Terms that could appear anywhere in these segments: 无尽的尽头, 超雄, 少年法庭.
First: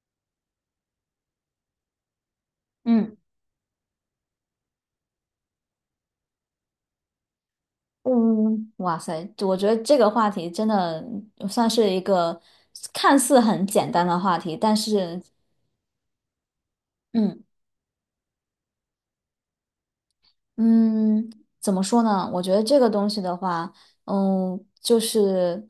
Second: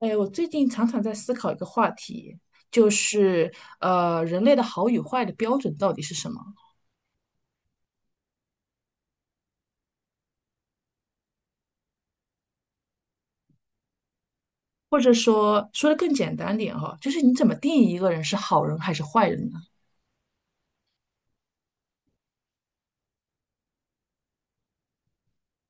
哎，我最近常常在思考一个话题，就嗯是人类的好与坏的标准到底是什么？嗯，哇塞，我觉得这个话题真的算是一个看似很简单的话题，但或者是，说，说的更简单点哈，就是你嗯怎么定义一个人是好人还是坏人呢？嗯，怎么说呢？我觉得这个东西的话，就是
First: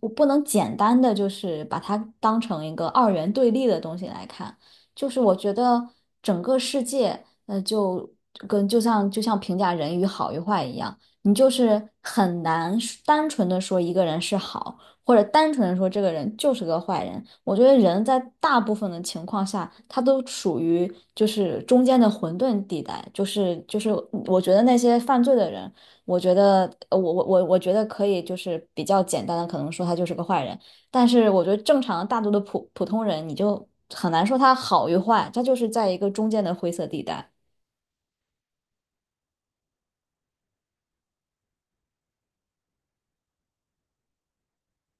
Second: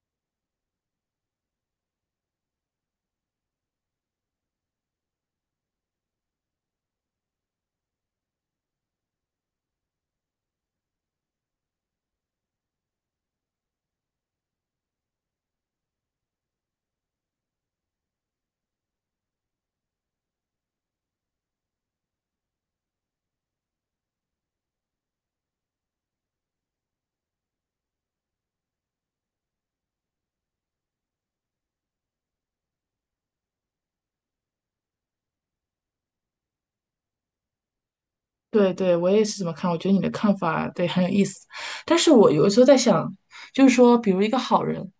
我不能简单的就是把它当成一个二元对立的东西来看，就是我觉得整个世界，就跟就像就像评价人与好与坏一样，你就是很难单纯的说一个人是好。或者单纯的说这个人就是个坏人。我觉得人在大部分的情况下，他都属于就是中间的混沌地带，就是我觉得那些犯罪的人，我觉得我觉得可以就是比较简单的可能说他就是个坏人，但是我觉得正常大多的普普通人，你就很难说他好与坏，他就是在一个中间的灰色地带。对对，我也是这么看。我觉得你的看法对很有意思，但是我有的时候在想，就是说，比如一个好人，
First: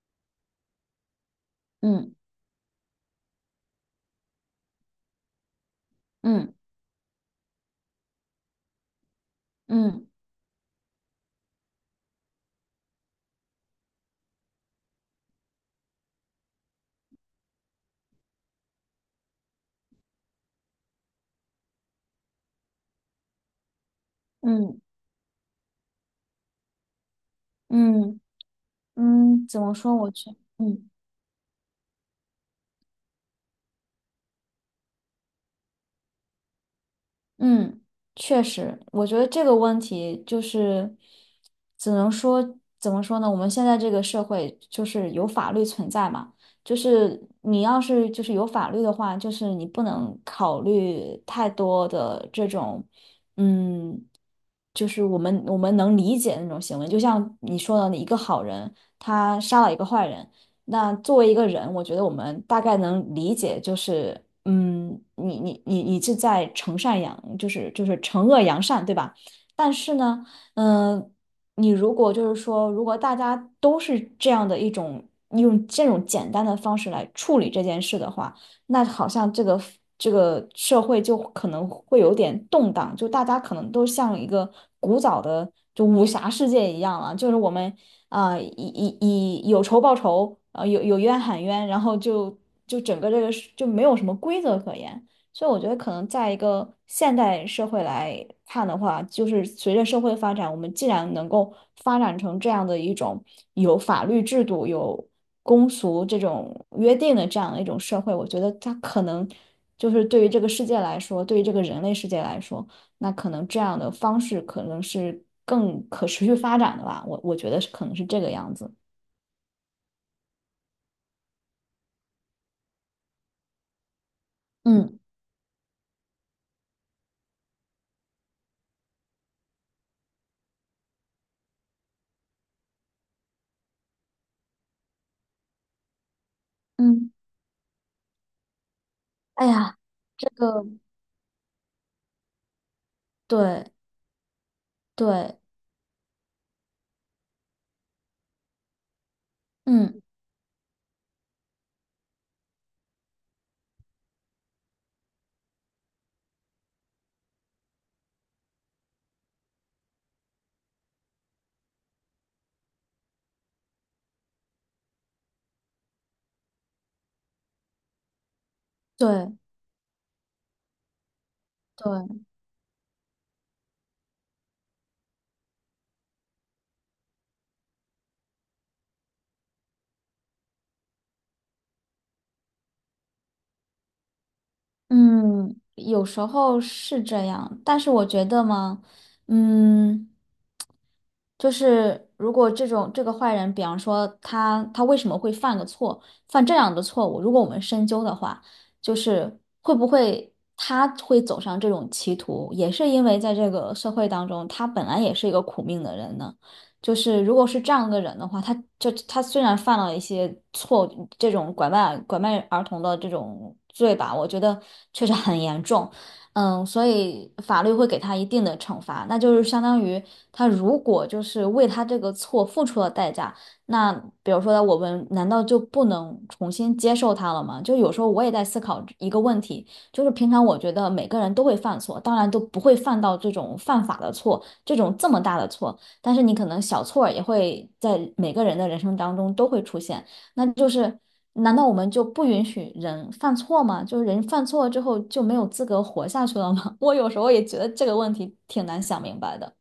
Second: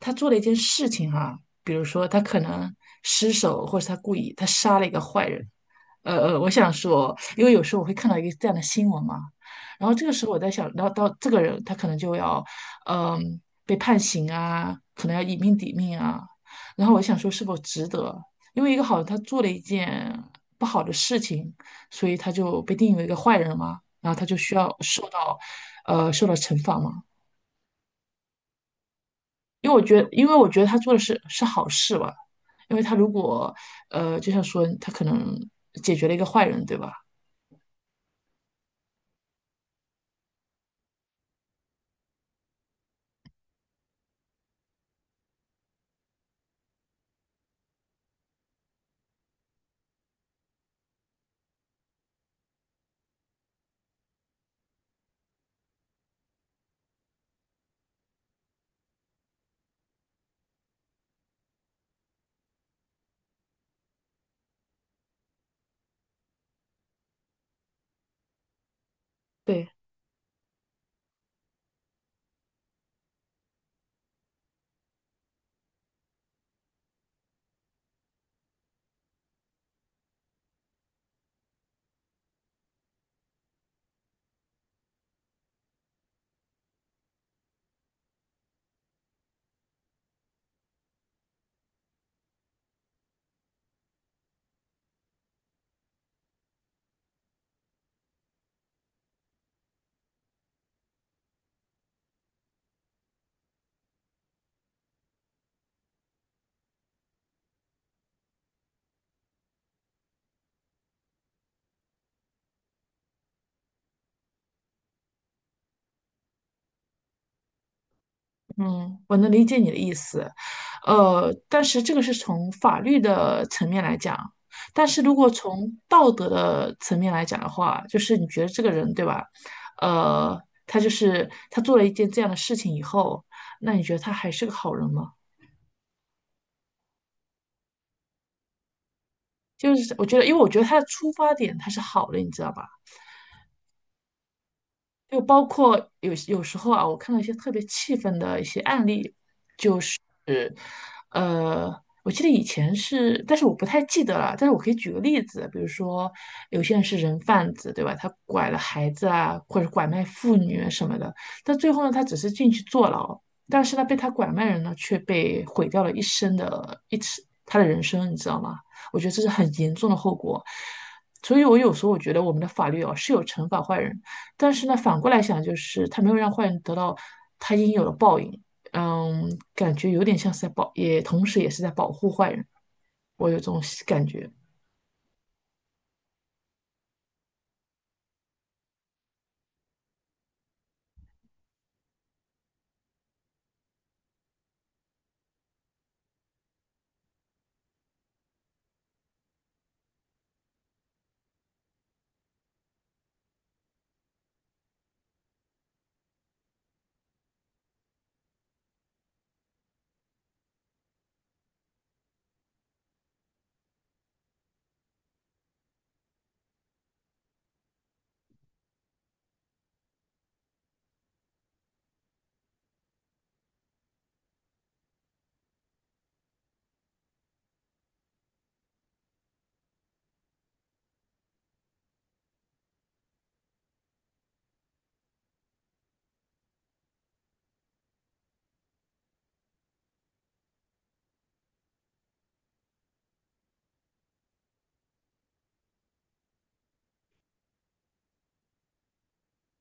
他做了一件事情哈、比如说嗯他可能失手，或者他故意，他杀了一个坏人。我嗯想说，因为有时候我会看到一个这样的新闻嘛，然后这嗯个时候我在想，然后到这个人他可能就要，嗯、被判刑啊，可能要以命抵命啊。然后我想说，是否值得？因为一个好人他做了一件不好的事情。所以他就被定义为一个坏人嘛，然后他就需要嗯受到，受到惩罚嘛。嗯嗯，怎因么为我说？觉得，我因去，为我觉得他嗯。做的是好事吧，因为他如果，就像说他可能解决了一个坏人，对吧？嗯，确实，我觉得这个问题就是，只能说怎么说呢？我们现在这个社会就是有法律存在嘛，就是你要是就是有法律的话，就是你不能考虑太多的这种，嗯，就是我们能理解的那种行为。就像你说的，一个好人他杀了一个坏人，那作为一个人，我觉得我们大概能理解，就是，你是在惩善扬，就是惩恶扬善，对吧？对，但是呢，嗯、你如果就是说，如果大家都是这样的一种用这种简单的方式来处理这件事的话，那好像这个社会就可能会有点动荡，就大家可能都像一个古早的就武侠世界一样了，就是我们以有仇报仇，啊有冤喊冤，然后就整个这个是就没有什么规则可言。所以我觉得，可能在一个现代社会来看的话，就是随着社会发展，我们既然能够发展成这样的一种有法律制度、有公俗这种约定的这样的一种社会，我觉得它可能就是对于这个世界来说，对于这个人类世界来说。那可能这样的方式可能是更可持续发展的吧，我觉得是可能是这个样子。嗯，我能理解你的意思，但是这个是从法律的层面来讲，但嗯是如果从道德的层面来讲的话，就是你觉得这个人，对吧？呃，他就是他做了一件这样的事情以后，那你觉得他还是个好人吗？嗯，哎就呀，是我觉得，这因为我觉个得他的出发点他是好的，你知道吧？对就对，包括有时候啊，我看到一些特别气愤的一些案例，嗯是，呃，我记得以前是，但是我不太记得了。但是我可以举个例子，比如说有些人是人贩子，对吧？他拐了孩子啊，或者拐卖妇女啊什么的。但最后呢，他只是进去坐牢，但是呢，被他拐卖人呢，却被毁掉了一生的一次他的人生，你知道吗？我觉得这是对很严重的后果。所以，我有时候我对，觉得我们的法律哦是有惩罚坏人，但是呢，反过来想，就是他没有让坏人得到他应有的报应。嗯，感觉有点像是在保，也同时也是在保护坏人，我有这种感觉。嗯，有时候是这样，但是我觉得嘛，嗯。就是如果这种这个坏人，比方说他为什么会犯个错，犯这样的错误，如果我们深究的话，就是会不会他会走上这种歧途，也是因为在这个社会当中，他本来也是一个苦命的人呢。就是如果是这样的人的话，他虽然犯了一些错，这种拐卖儿童的这种罪吧，我觉得确实很严重。所以法律会给他一定的惩罚，那就是相当于他如果就是为他这个错付出了代价，那比如说我们难道就不能重新接受他了吗？就有时候我也在思考一个问题，就是平常我觉得每个人都会犯错，当然都不会犯到这种犯法的错，这种这么大的错，但是你可能小错儿也会在每个人的人生当中都会出现。那就是，难道我们就不允许人犯错吗？就是人犯错之后就没有资格活下去了吗？我有时候也觉得这个问题挺难想明白的。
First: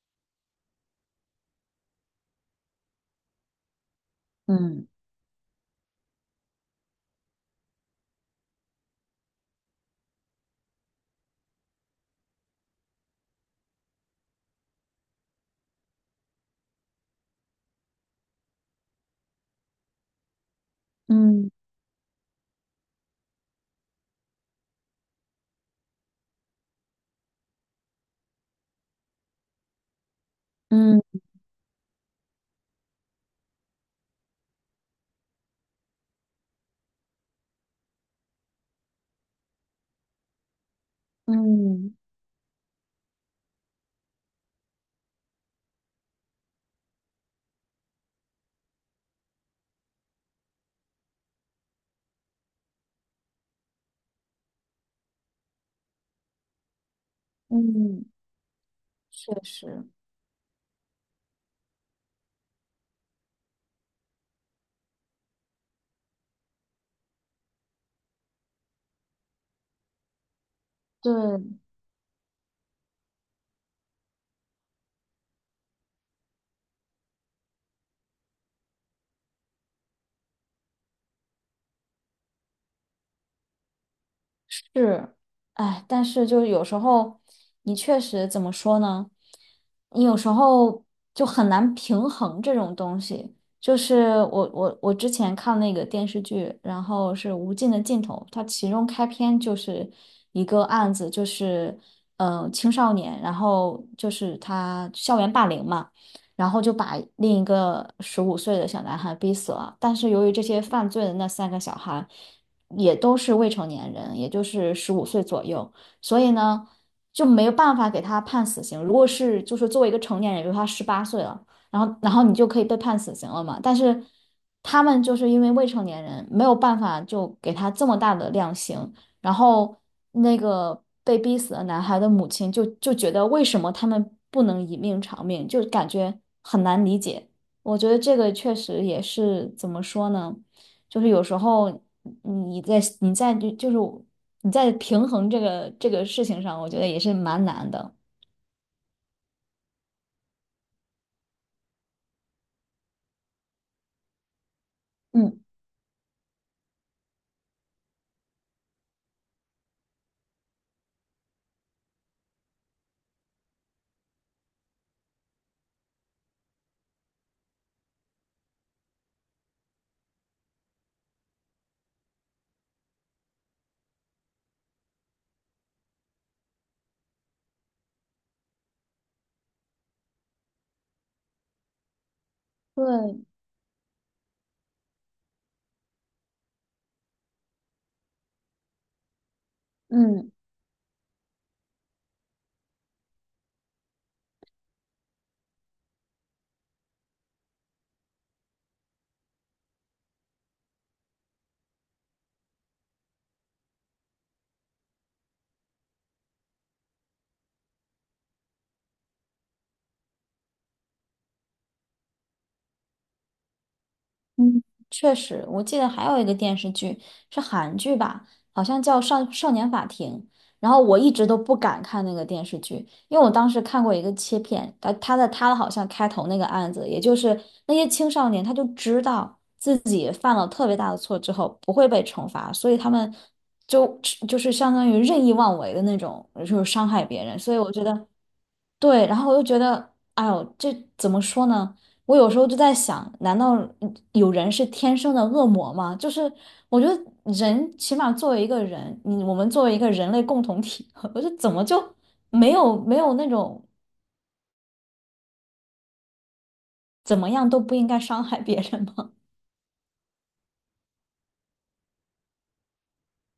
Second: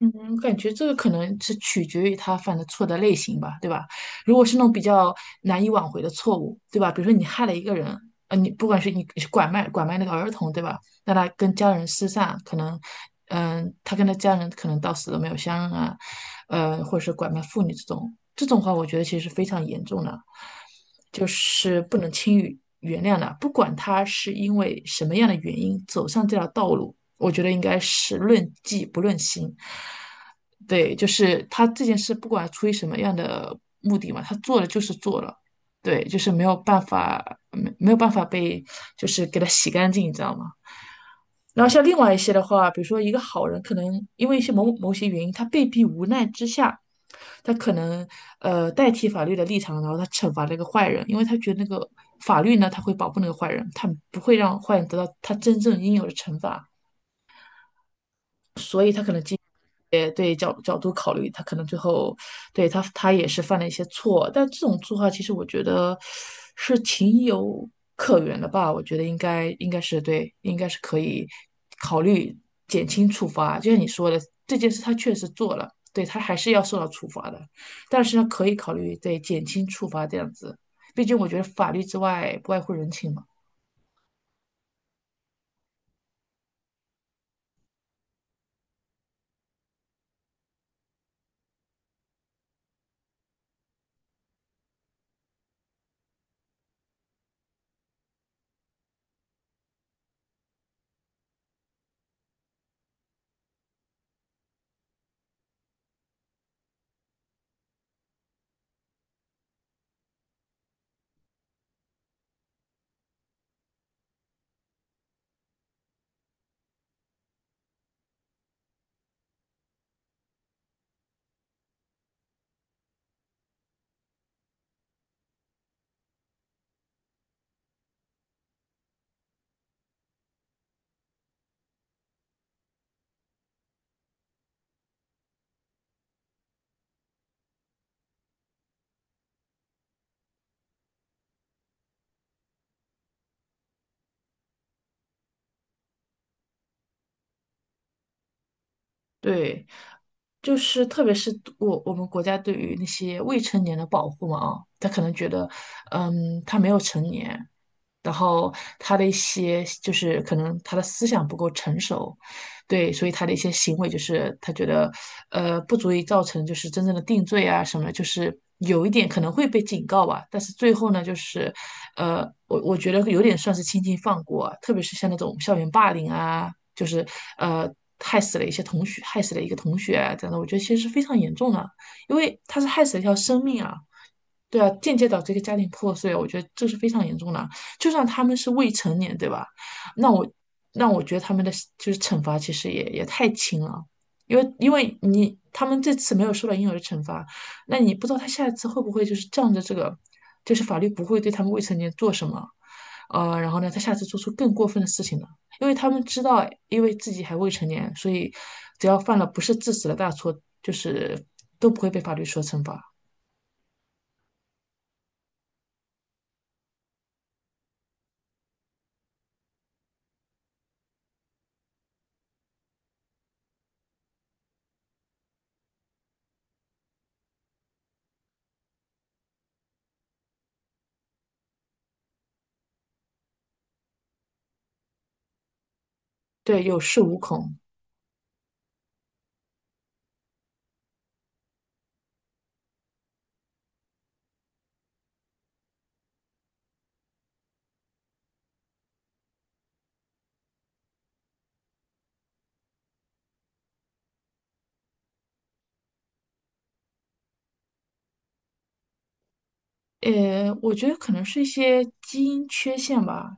嗯，感觉这个可能是取决于他犯的错的类型吧，对吧？如果是那种比嗯较难以挽回的错误，对吧？比如说你害了一个人，你不管是你是拐卖那个儿童，对吧？那他跟家人失散，可能，他跟他家人可能到死都没有相认啊，或者是拐卖妇女这种，这种话我觉得其实是非常严重的，就嗯是不能轻易原谅的。不管他是因为什么样的原因走上这条道路，我觉得应该是论迹不论心。对，就嗯是他这件事，不管出于什么样的目的嘛，他做了就是做了，对，就是没有办法，没有办法被，就是给他洗干净，你知道吗？然后像嗯另外一些的话，比如说一个好人，可能因为一些某些原因，他被逼无奈之下，他可能代替法律的立场，然后他惩罚那个坏人，因为他觉得那个法律呢，他会保护那个坏人，他不会让坏人得到他真正应有的惩罚。嗯，确实。也对角度考虑，他可能最后对他他也是犯了一些错，但这种做法其实我觉得是情有可原的吧，我觉得应该是对，应该是可对，以考虑减轻处罚。就像你说的，这件事他确实做了，对他还是要受到处罚的，但是呢，可以考虑对减轻处罚这样子，毕竟我觉得法律之外不外乎人情嘛。是，哎，但是就是有时候，你确实怎么说呢？你有时候就很难平衡这种东西。就是我之前看那个电视剧，然后是《无尽的尽头》，它其中开篇就是一个案子，就是青少年，然后就是他校园霸凌嘛，然后就把另一个十五岁的小男孩逼死了。但是由于这些犯罪的那三个小孩。也都是未成年人，也就是十五岁左右，所以呢，就没有办法给他判死刑。如果是就是作为一个成年人，比如他18岁了，然后你就可以被判死刑了嘛。但是他们就是因为未成年人，没有办法就给他这么大的量刑。然后那个被逼死的男孩的母亲就觉得为什么他们不能以命偿命，就感觉很难理解。我觉得这个确实也是怎么说呢？就是有时候你在你在就就是你在平衡这个事情上，我觉得也是蛮难的。对，就是特别是我们国家对于那些未成年的保护嘛啊，他可能觉嗯。得，嗯，他没有成年，然后他的一些就是可能他的思想不够成熟，对，所以他的一些行为就是他觉得，不足以造成就是真正的定罪啊什么，就是有一点可能会被警告吧，但是最后呢，就是，我觉得有点算是轻轻放过啊特别是像那种校园霸凌啊，就是呃害死了一些同学，害死了一个同学啊这样的，我觉得其实是非常严重的啊，因为他是害死了一条对，生命啊，对啊，间接导致一个家庭破碎，我觉得这是非常严重的啊。就算他们是未成年，对吧？那我嗯。那我觉得他们的就是惩罚其实也太轻了，因为你他们这次没有受到应有的惩罚，那你不知道他下一次会不会就是仗着这个，就是法律不会对他们未成年做什么，然后呢，他下次做出更过分的事情呢？因为他们知道，因为自己还未成年，所以只要犯了不是致死的大错，就是都不会被法律所惩罚。嗯，确实，我记得还有一个电视剧是韩剧吧，好像叫《少年法庭》。然后我一直都不敢看那个电视剧，因为我当时看过一个切片，他好像开头那个案子，也就是那些青少年，他就知道自己犯了特别大的错之后不会被惩罚，所以他们就就是相当于任意妄为的那种，就对，是有伤恃害无别人。所恐。以我觉得。对，然后我就觉得，哎呦，这怎么说呢？我有时候就在想，难道有人是天生的恶魔吗？就是我觉得人起码作为一个人，我们作为一个人类共同体，我就怎么就没有那种怎么样都不应该伤害别人吗？我觉得可能是一些基因缺陷吧，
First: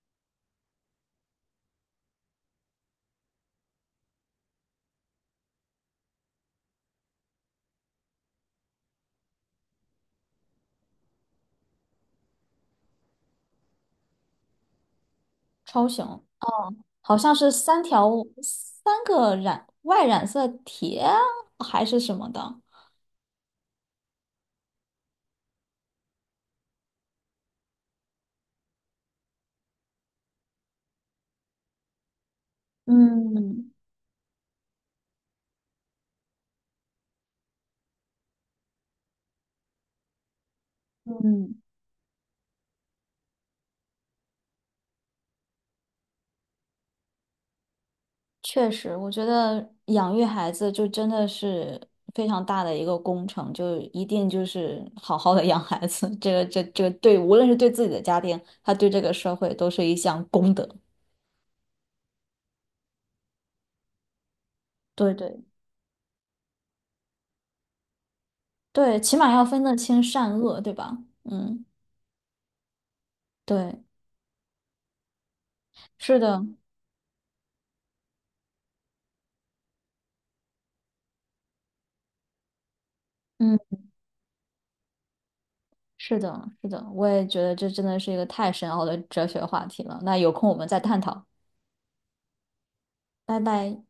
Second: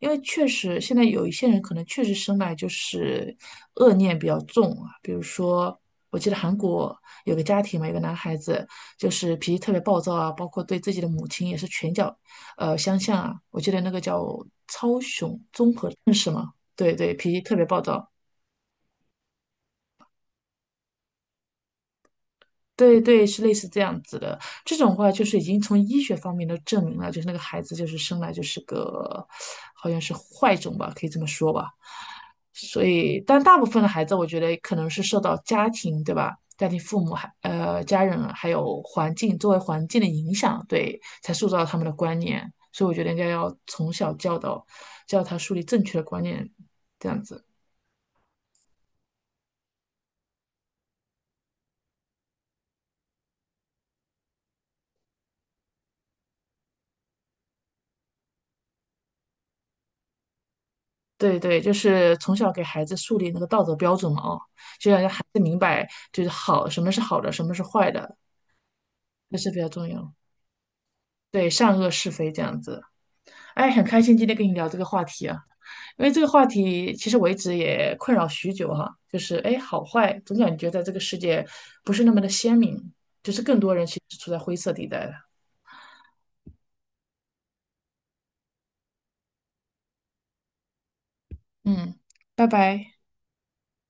因为确实现在有一些人可能确实生来就是恶念比较重啊，比如说我记得韩国有个家庭嘛，有个男孩子就是脾气特别暴躁啊，包括对自己的母亲也是拳脚相向啊，我记得那个叫超雄 综超合症雄是吗？对对，好脾像气是特别暴三躁。条三个染色体啊还是什么的，对对，是类似这样子的。这种话就是已经从医学方面都证明了，就是那个孩子就是生来就是个，好像是坏种吧，可以这么说吧。所以，但大部嗯。分的孩子，我觉得可能是受到家庭，对吧？家庭、父母、还家人，还有环境周围环境的影响，对，才塑嗯，造他们的观念。所以，我觉得应该要从小教导，教他树立正确的观念，这样子。确实，我觉得养育孩子就真的是非常大的一个工程，就一定就是好好的养孩子，这个对，无论是对自己的家庭，他对这个社会都是一项功德。对对，就是从小给孩子树立那个道德标准嘛，哦，就要让对孩子对明白，就是好，什么是好的，什么是坏的，对，起码这要是比分较得重清要。善恶，对吧？对，嗯，善恶是非这样子。哎，对，很开心今天跟你聊这个话题啊，因为是这个的，话题其实我一直也困扰许久哈、就是哎，好坏总感觉在这个世界不是那么的鲜明，就是嗯，更多人其实处在灰色地带的。是的，是的，我也觉得这真的是一个太深奥的哲学话题了。那有空我们再探讨，嗯，拜拜。拜拜。